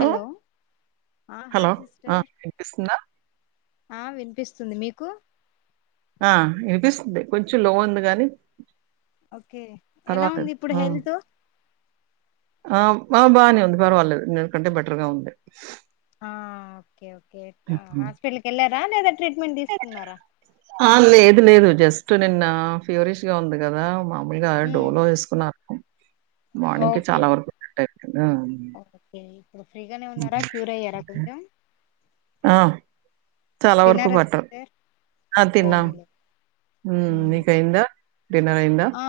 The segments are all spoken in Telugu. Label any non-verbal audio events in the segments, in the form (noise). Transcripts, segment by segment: హలో ఆ హలో! హాయ్స్ ఆ! సిస్టర్ వినిపిస్తుందా? ఆ వినిపిస్ స్తుంది మీకు ఆ వినిపిస్తుంది కొంచెం లో ఉంది గానీ ఓకే ఎలా పర్వాలేదు. ఉంది ఇప్పుడు ఆ! హెల్త్ ఆ బాగానే ఉంది పర్వాలేదు నేకంటే బెటర్ గా ఉంది ఆ ఓకే కే హుహు. హాస్పిటల్కి ఎల్ల రా లేదంటే ఆ లేదు లేదు జస్ స్ట్ నిన్న ఫ్యూరిష్ గా ఉంది కదా మా లుగా ఉమ్ డోలో వేసుకున్నారు మార్నింగ్ కి ఓకే చాలా వరకు సేట్ అఇంది హు ఓకే ఇప్పుడు ఫ్రీగానే ఉన్నారా క్యూర్ అయ్యారా కొంచెం ఆ! చాలా వరకు తిన్నారా పట్టవు సిస్టర్ ఆ తిన్నాం పోనీలే ఉ ఉమ్ నీకైందా డిన్నర్ అయ్యిందా ఆ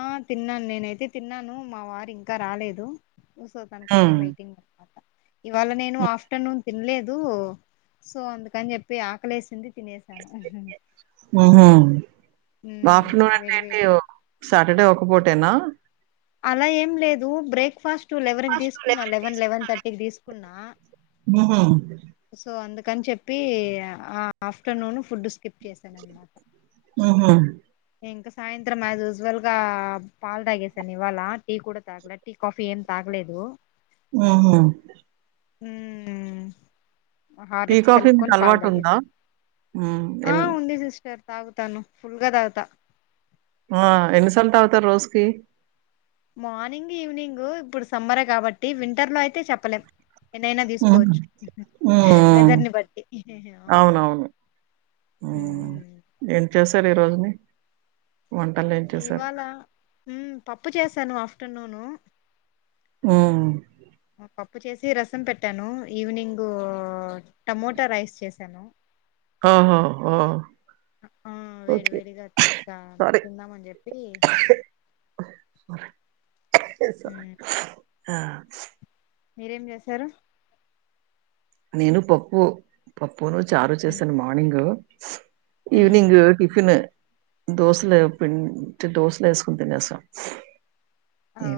ఆ తిన్నాను నేనయితే తిన్నాను మా వారు ఇంకా రాలేదు సో తన కోసం హ్మ్. వెయిటింగ్ అన్నమాట ఇవాళ నేను ఆఫ్టర్నూన్ తినలేదు సో అందుకని చెప్పి ఆకలేసింది తినేసాను ఉమ్ ఆఫ్టర్నూన్ అంటే వేడి వేడి ఏంటి సాటర్డే ఒ పుటేనా అలా ఏం లేదు బ్రేక్ ఫాస్ట్ లెవెన్ కు తీసుకున్న లెవెన్ లెవెన్ థర్టీకి తీస్ కున్నా ఒహొ సో అందుకని చెప్పి ఆ ఆఫ్టర్నూన్ ఫుడ్ స్కిప్ చేసానన్నమాట ఒహొ ఇంకా సాయంత్రం అ యూజువల్ గా పాలు తాగేసాను ఇవాళ టీ కూడా తాగలేదు టీ కాఫీ ఏం తాగలేదు ఒహొ ఉ టీ హార్లిక్స్ కాఫీ మీకు కలుపుకని పాలు అలవాటు ఉందా తాగేసా హ్మ్ ఆ ఎన్ ఉంది సస్టర్ తాగుతాను ఫుల్గా తాగుత ఆ ఎన్నిసార్లు తాగుతారు రోజుకి మార్నింగ్ ఈవినింగ్ ఇప్పుడు సమ్మర కాబట్టి వింటర్ లో అయితే చెప్పలేం ఎన్నైనా హ్మ్. తీసుకోవచ్చు హ్మ్. వెదర్ని బట్టి అవునవును. సర రోజుని వంటలేం చేశారు? ఇవాళ ఉ పప్ పప్పు చేశాను ఆఫ్టర్నూను ఉ పప్పు చేసి రసం పెట్టాను ఈవినింగు టమోటా రైస్ చేసాను ఆహా ఒ ఆ వేడి ఓకే వేడిగా ఆ, సరే తిందామని చెప్పి సరే స మ్మ్ ఆ మీరేం చేసారు నేను పప్పు ప పూను చారు మ్మ్ చేసిన మార్నింగ్ మ్మ్ ఈవనింగ్ టిఫిన్ దోసలు పిండి దోసలేసుకుని తినేసాం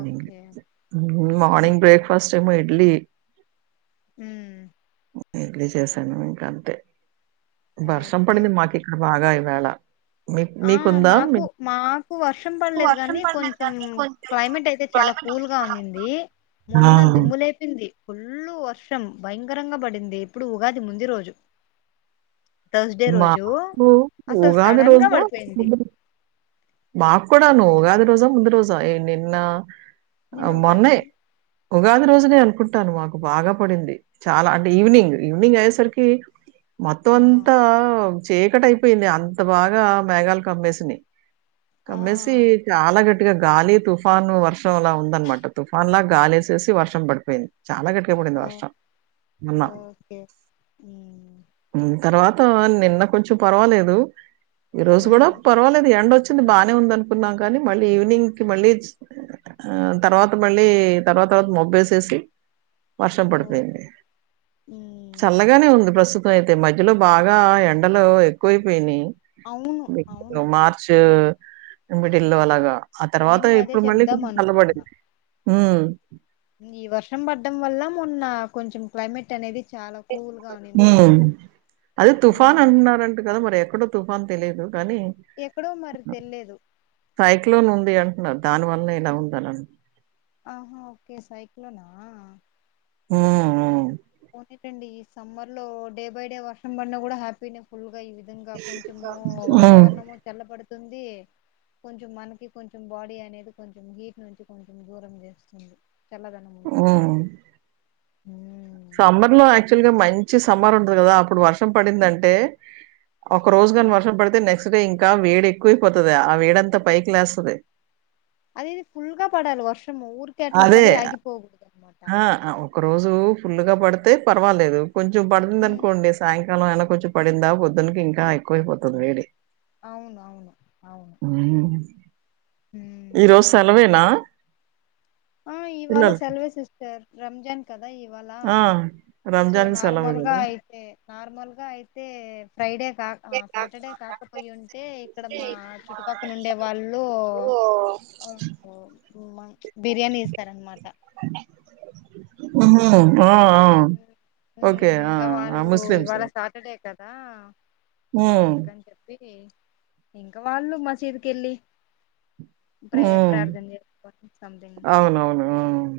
ఓకే మ్మ్ మార్నింగ్ బ్రేక్ఫాస్ట్ మ ఇడ్లీ ఉ ఇడ్లీ చేశాను ఇంకా అంతే వర్షం ఓకే పడింది మాకి ఇక్కడ బాగా వేళ ఆ మాకు మాకు వర్షం పడలేదు గానీ కొంచెం క్లైమేట్ అయితే చాలా కూల్ గా ఉన్నింది ఆ! మొన్న దుమ్ములేపింది ఫుల్లు వర్షం భయంకరంగా పడింది ఇప్పుడు ఉగాది ముందు రోజు థర్స్డే మా రోజు ఉగాది రోజు పెంది మాకు కూడాను ఉగాది రోజా ముందు రోజా నిన్న నిను ఆహ్, ఉగాది మొన్నే ఉగాది రోజునే అనుకుంటాను మాకు బాగా పడింది చాలా అంటే ఓ ఈవినింగ్ ఈవినింగ్ అయ్యే సరికి ఏ ఆ మొత్తమంతా చీకటయిపోయింది అంత బాగా మేఘాలు కమ్మేసినయి ఆ కమ్మేసి చాలా గట్టి ట్టిగా గాలి తుఫాను వర్షంలా ఉందనమాట తుఫాను లా గాలేసేసి వర్షం పడిపోయింది చాలా గట్టిగా పడింది ఓ వర్షం మన్న ఓకే మ్మ్ తర్వాత నిన్న కొంచం పర్వాలేదు ఈ రోజు కూడా మ్మ్ పర్వాలేదు ఎండ వచ్చ బాగానే ఉంది అనుకున్నా కానీ మళ్ళీ ఈవినింగ్ కి మళ్ళీ తర్వాత మళ్ళీ తర్వాత తర్వాత మొబ్బేసేసి వర్షం ఓ పడిపోయింది మ్మ్ చల్లగానే ఉంది ప్రస్తుతి స అయితే మధ్యలో బాగా ఎండలో ఎక్కువైపోయినాయి అవును అవును ఉ మిడిల్లో అలాగా ఆ తర్వాత నేను అదే ఇప్పుడు మళ్ళీ చెప్దాం కొంచం అనుకున్నా చల్లబడింది ఉ ఈ వర్షం పడ్డం వల్ల మొన్న కొంచెం క్లైమేట్ అనేది చాలా కూల్ గా ఉండింది ఊ అనమాట అదే తుఫాన్ మ్మ్ అంటున్నారంట కదా మరి ఎప్పుడో తుఫాన్ తెలియదు కానీ ఎక్కడో మరి తెలిలేదు సైక్లోన్ ఉంది అంటే దాని వల్ల ఇలా ఉండార ఆహా ఓకే సైక్లోనా ఉమ్ ఉ ఏటండి ఈ సమ్మర్ లో డే బై డె వర్షం పడిన కూడా హ్యాపీ ఫుల్ ఇక ఈ విధంగా కొంచము హ్మ్. వాతావరణము చల్లబడు తుంది ద కొంచెం మనకి కొంచెం బాడీ అనేది కొంచెం హీట్ నుంచి కొంచెం దూరం చేస్తుంది చల్లదనం ఉంటుది హ్మ్ ఉవ్ సాంబర్ లో యాక్చువల్ గా మంచి సమ్మర్ ఉంటది కదా అప్పుడు వర్షం పడిందంటే ఒక రోజుగాని వర్షం పడితే నెక్స్ట్ చేస్తరు ఇంకా వేడి ఎక్కువైపోతది ఆ వేడంతా పైకి లేస్తది అది ఇది ఫుల్గా పడాలి వర్షం ఉంటము ఊర్కే అట్ల అదే పడి ఆగిపోకడదదు ఆ అ ఒక రోజు ఫుల్గ పడ తే పర్వాలేదు కొంచెం పడుతుందనుకోండి సాయం కాలం అల కొంచెం పడిందా పొద్దునికింకా ఎక్కువైపోతుంది వేడి అవును అవును ఆవును ఈ రోజ్ సెలవేనా ఆ ఇవాళ పిల్లలకి? సెల్వే సిస్ సర్ రంజాన్ కద ఇవాళా ఆ! సో రంజాన్‌కి సెలవు నార్మల్గా గదా! అయితే నార్మల్ గా అయితే ఫ్రైడే కాక సాటర్డే కాకపోయి ఉంటే ఇక్కడ మా చుట్టుపక్కల ఉండే వాళ్ళు అండ్ మ బిర్యనీ ఇస్తారన్నమాట ఉహు ఆయ్ ఉమ్ ఇంక ఆ! వాళ్ళు ముస్లిమ్స్. ఇవాళ సాటర్డే కదా సో హ్మ్. అందుకని చెప్పి హుమ్ ఇంక వాళ్ళు మసీద్కి వెళ్ళి ప్రేర్ హ్మ్. ప్రార్థన చేసుకోని సంథింగ్ అవునవును.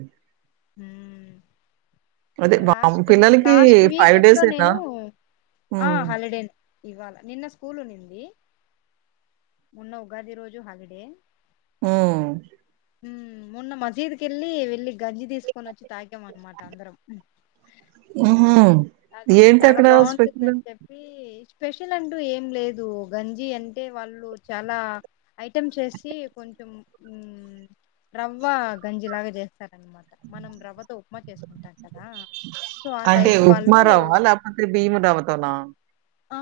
(unintelligible) హూ అదే వామ్మో! లాస్ట్ మ పిల్లలకి లాస్ట్ వీక్ ఎప్పుడో డేసేనా? నేను ఆ హ్మ్. హాలిడే నె ఇవాళ నిన్న స్కూల్ ఉన్నింది మొన్న ఉగాది రోజు హలిడే హుమ్ హుమ్ మొన్న మసీదు కెళ్ళి గంజి తీసుకొని వచ్చి తాగాం అన్నమాట అందరం ఓహో అది చాలా బాగుంటుందని చెప్పి స్పెషల్ అంటూ ఏం లేదు గంజి అంటే వాళ్ళు చాలా ఐటమ్స్ ఏసి కొంచెం హుమ్ రవ్వ గంజి లాగా చేస్తారనమాట మనం రవ్వతో ఉప్మా చేసుకుంటాం సో ఆ టైప్ వాళ్ళు ఉప్మరవ్వ లేకుంటే బియ్యము దానులతోన ఆ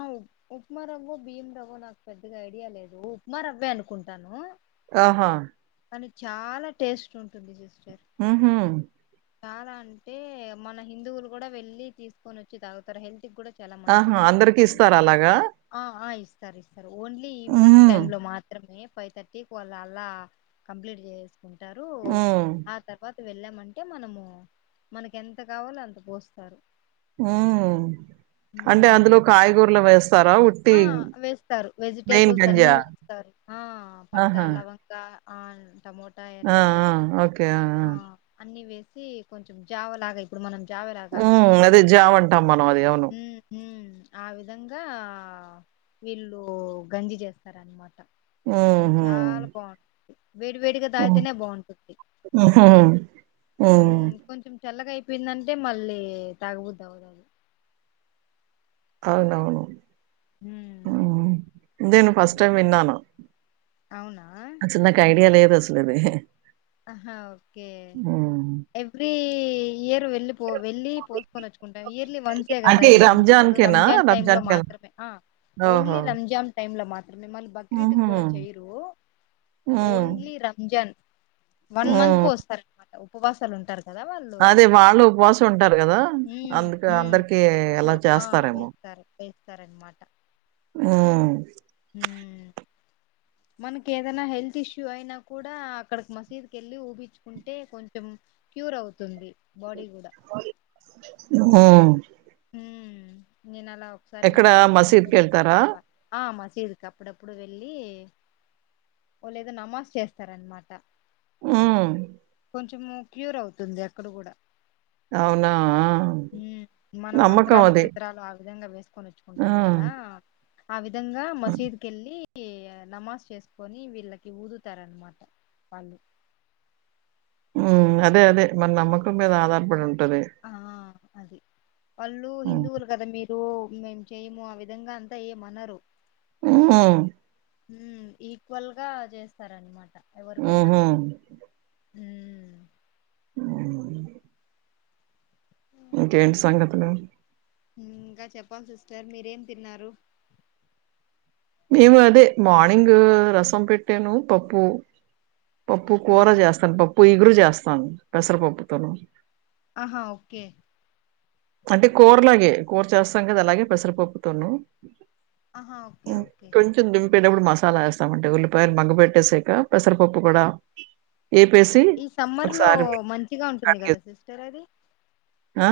ఉప్మా రవ్వో బియ్యం రవ్వో నాకు పెద్దగా ఐడియా లేదు ఉప్మ రవ్వే అనుకుంటాను ఓహో కాని చాలా టేస్ట్ గా ఉంటుంది జ్యూస్ ఊహు చాలా అంటే మన్న హిందువులు కూడ వెళ్ళి తీసుకొని వచ్చి తాగుతరు హెల్త్ కూడ చాలా ఆహా! మంచిది అంట అందరికి ఇస్తారా అలాగా? ఆ ఆ ఇ తరీస్ సార్ ఓన్లీ ఈవినింగ్ హ్మ్. టైమ్ లో మాత్రమే ఫైవ్ థర్టీకి వళ్ అలా కంప్లీట్ చే కుంటారు హ్మ్. ఆ తర్వాత వెళ్ళామంటే మనము మనకి ఎంత కావాలో అంత పోస్తారు హ్మ్ అంటే ఉమ్ అందులో కాయగూరలు వేస్తార ఆ వేస్తారు వెజిటేబుల్స్ అన్ని గంజా? వేస్తారు ఆ పట్ట ఆహా! లవంగ ఆవున్ టమోటా ఆ! ఎరగడ్డ ఆ! ఓకే. ఆ అన్ని వే సి కొంచెం జావ లాగ ఇప్పుడు మనం చావ హ్మ్. రాగాంచుకుంటాం అదే జావ అంటాం మనం అది. అవును. హ్మ్ హ్మ్ ఆ విధంగా వీళ్ళు గంజి చేస్తారనమాట కానీ హుహు. చాలా బగుంట వేడి వేడిగా హ్మ్. తాగితేనే బాగుంటుంది హుహు. హ్మ్. కొంచెం చల్లగా అయి చెప్పిందంటే మళ్ళీ తగుబద్దు అవుతుది అవున అవును ఉమ్, నేను ఫస్ట్ టైం విన్నాను అవునా ఆ చిన్నకు ఐడియా లేదు అసలుది ఆహా ఓకే ఎవీ ఏయరు వెళ్ళిపో వెళ్ళలి పోసుకొని వచ్చుకుంటాం ఇయర్లీ వన్సే కదా అంటే ఈ గంటి వాళ్ళు రంజాన్‌కేనా? రంజాన్ టైమ్ లో రంజాన్‌కేనా? మాత్రమే ఓన్లీ ఓహో! రంజాన్ టైమ్ లో మాత్రం మిమ్మల్ని బక్రీద్ హుహు. కూడా చేయరు హ్మ్. ఓన్లీ రంజాన్ వన్ మంత్ హ్మ్. పోస్తారనమాట ఉపవాసాలు ఉంటారు కదా వాళ్ళు అదే వాళ్ళు ఉపవాసం ఉంటారు గదా! అందుకు అందరికీ సో అలా ఆ చేస్తారేమో. వేస్తారు వేస్తారనమాట హ్మ్ మ్ మనకి ఏదైనా హెల్త్ ఇష్యూ అయినా కూడా అక్కడకి మసీద్ క వెళ్ళి ఊపించుకుంటే కొంచెం క్యూర్ అవుతుంది బాడీ కూడా హ్మ్ హ్మ్మ్ నేనక్ అలా ఒకసారి మా ఎక్కడ పాపకు మసీద్‌కెళ్తారా? మ సీదుకి అప్పుడప్పుడు వెళ్ళి ఓ లేదు నమాజ్ చేస్తారనమాట హ్మ్ కొంచెం క్యూర్ అవుతుంది అక్కడ కూడ అవునా మనం నమ్మకం మంత్రాలు అది. తంత్రాలు ఆ విధంగ వేసుకొని ఆ! వచ్చుకుంటాం కదా అవి విధంగా మసీద్ కెళ్ళి నమాజ్ చేసుకొని వీళ్ళకి ఊదుతారన్నమాట వాళ్ళు హ్మ్ అదే అదే మన నమ్మకం మీద ఆధారపడి ఉం ఆ అది వాళ్ల్ళు హ్మ్. హిందువుల గద మీ మేం చెయము ఆ విధంగ అంతా ఏం అనరు హ్మ్ హ్మ్ ఈక్వల్ గా చేస్తారనమాట ఊహు హ్మ్మ్ ఇంకేంటి సంగతులు ఇంగా చెప్పాలి సిస్టర్ మీరేం తిన్నారు మేము అదే మార్నింగ్ రసం పెట్టాను పప్పు పప్పు కూరా ఉమ్ చేస్తను పప్ పొయ్యిగురు చేస్తాను పెసరపప్పుతోను ఆహా ఓకే అంటే కూరలాగే కూర చేస్తాం కదా అలాగే పెసరపప్పుతోను ఆహా ఓకే ఓకే బెండు అప్పుడు మసాలా వేస్తామంటే ఉల్లిపాయలు మగ్గ పెట్టేసాక పెసరపప్పు కూడా వేపేసి ఈ సమ్మర్ లో ఒకసారి మంచిగా ఉంటుంది గదా కడిగేసి సిస్టర్ అది ఆ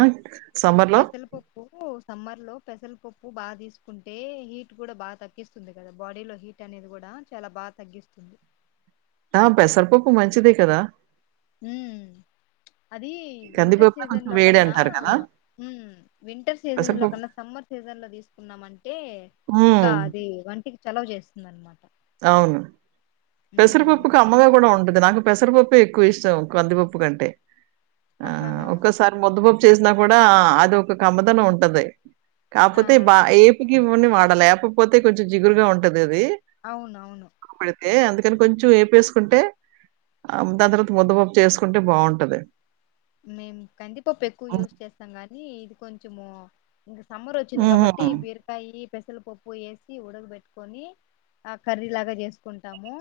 లో పెసల పప్పు ఉ సమ్మర్ లో పెసల్ పప్పు బాగా తీసుకుంటే హీట్ కూడా బాగా తగ్గిస్తుంది కదా బాడీలో హీట్ అనేది కూడా చాలా బాగా తగ్గిస్తుంది ఆ పెసర పప్పు మంచిదే కదా ఉ అది వింటర్ కందిపప్పు సీజన్ కొంచెం లో వేడి కన్నా అంటారు కదా ఉ వింటర్ సీజన్ లో పెసరపప్పు కన్నా సమ్మర్ సీజన్ లో తీసుకున్నామంటే ఇంకా ఉమ్, అది వంటికి చలవు జేస్ నాన్ మాట అవును పెసరు పప్పుకి అమ్మగా కూడా వండు నాకు పెసరపప్పు ఏ ఎక్కువ ఇష్టం కందిపప్పు కంటే ఆ ఆహాహా ఒక్కసారి మొద్దు పప్పు చేసినా కూడా అది ఒక కమ్మదనం ఉంటది ఆ కాపోతే బా ఏపి ఇ వొనే వాడాలి ఏపాకపోతే కొంచెం జిగురుగా ఉంటది అవును అవును ఏ అందుకు దీన్ కొంచెం ఏపేసుకుంటే దాని తర్వాత ముద్దపప్పు చేసుకుంటే బాగుంటది మేము కందిపప్పు ఎక్కువ యూస్ చేస్తాం గాని ఇది కొంచము సమ్మర్ వచ్చింది హుహు. కాబట్టి బీరకాయ్ పెసల్ పప్పు వేసి ఉడగ పెట్టుకొని ఆ కర్రీ లాగా చేసు కుంటాము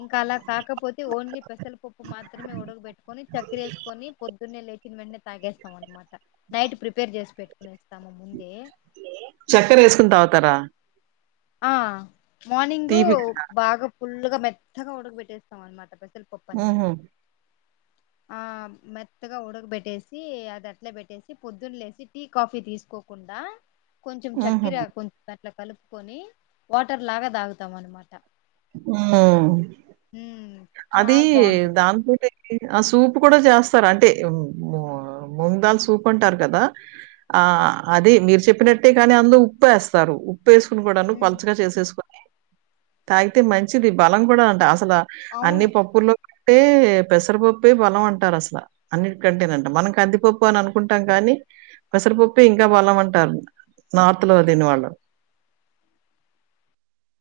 ఇంకా అలా కాకపోతే ఓన్లీ పెసల పప్పు మాత్రమే ఉడగ బెట్టుకొని చక్కరేసుకొని పోద్దునే లేచిన వెట్టనే తాగేస్తాం అనమాట నైట్ ప్రిపేర్ చేసి పెట్టుకునేస్తాము ముందే చక్కెర వేసుకుని తాగుతారా ఆ మార్నింగ్ తీపిగా. బాగ్ ఫుల్గా మెత్తగా ఉడగ పెట్టేస్తాం అనమాట పెస పప్పు అనేది హుహు. ఆ మెత్తగా ఉడకబెట్టేసి అది అట్లే పెట్టేసి పొద్దున్న లేసి టీ కాఫీ తీసుకోకుండా కొంచెం హుహు. చక్కర కొన్ త పలకలు కొని వాటర్ లాగా దాగుతాం అనమాట ఆ అది చాలా బాగుంటది దాంతోటేకి ఆ సూప్ ఉప్పు కూడా చేస్తారు అంటే ముందాలు సూపుంటారు కదా ఆ అది మీరు చెప్పినట్టే కానీ అందులో ఉప్పు వేస్తారు ఉప్పు వేసుకోకూడాను ఉమ్, పలచగా చేసేసుకోన్ తాగితే మంచిది బలం కూడా అంట అసల అన్ని అవును పప్పులో అంటే పెసరపప్పే బలం అంటారు అసలు అన్నిటికంటేనంట మనం కదిపప్పు అని అనుకుంటాం కానీ పెసరపప్పె ఇంకా బలం అంటారు నార్త్ లో తినే వాళ్ళు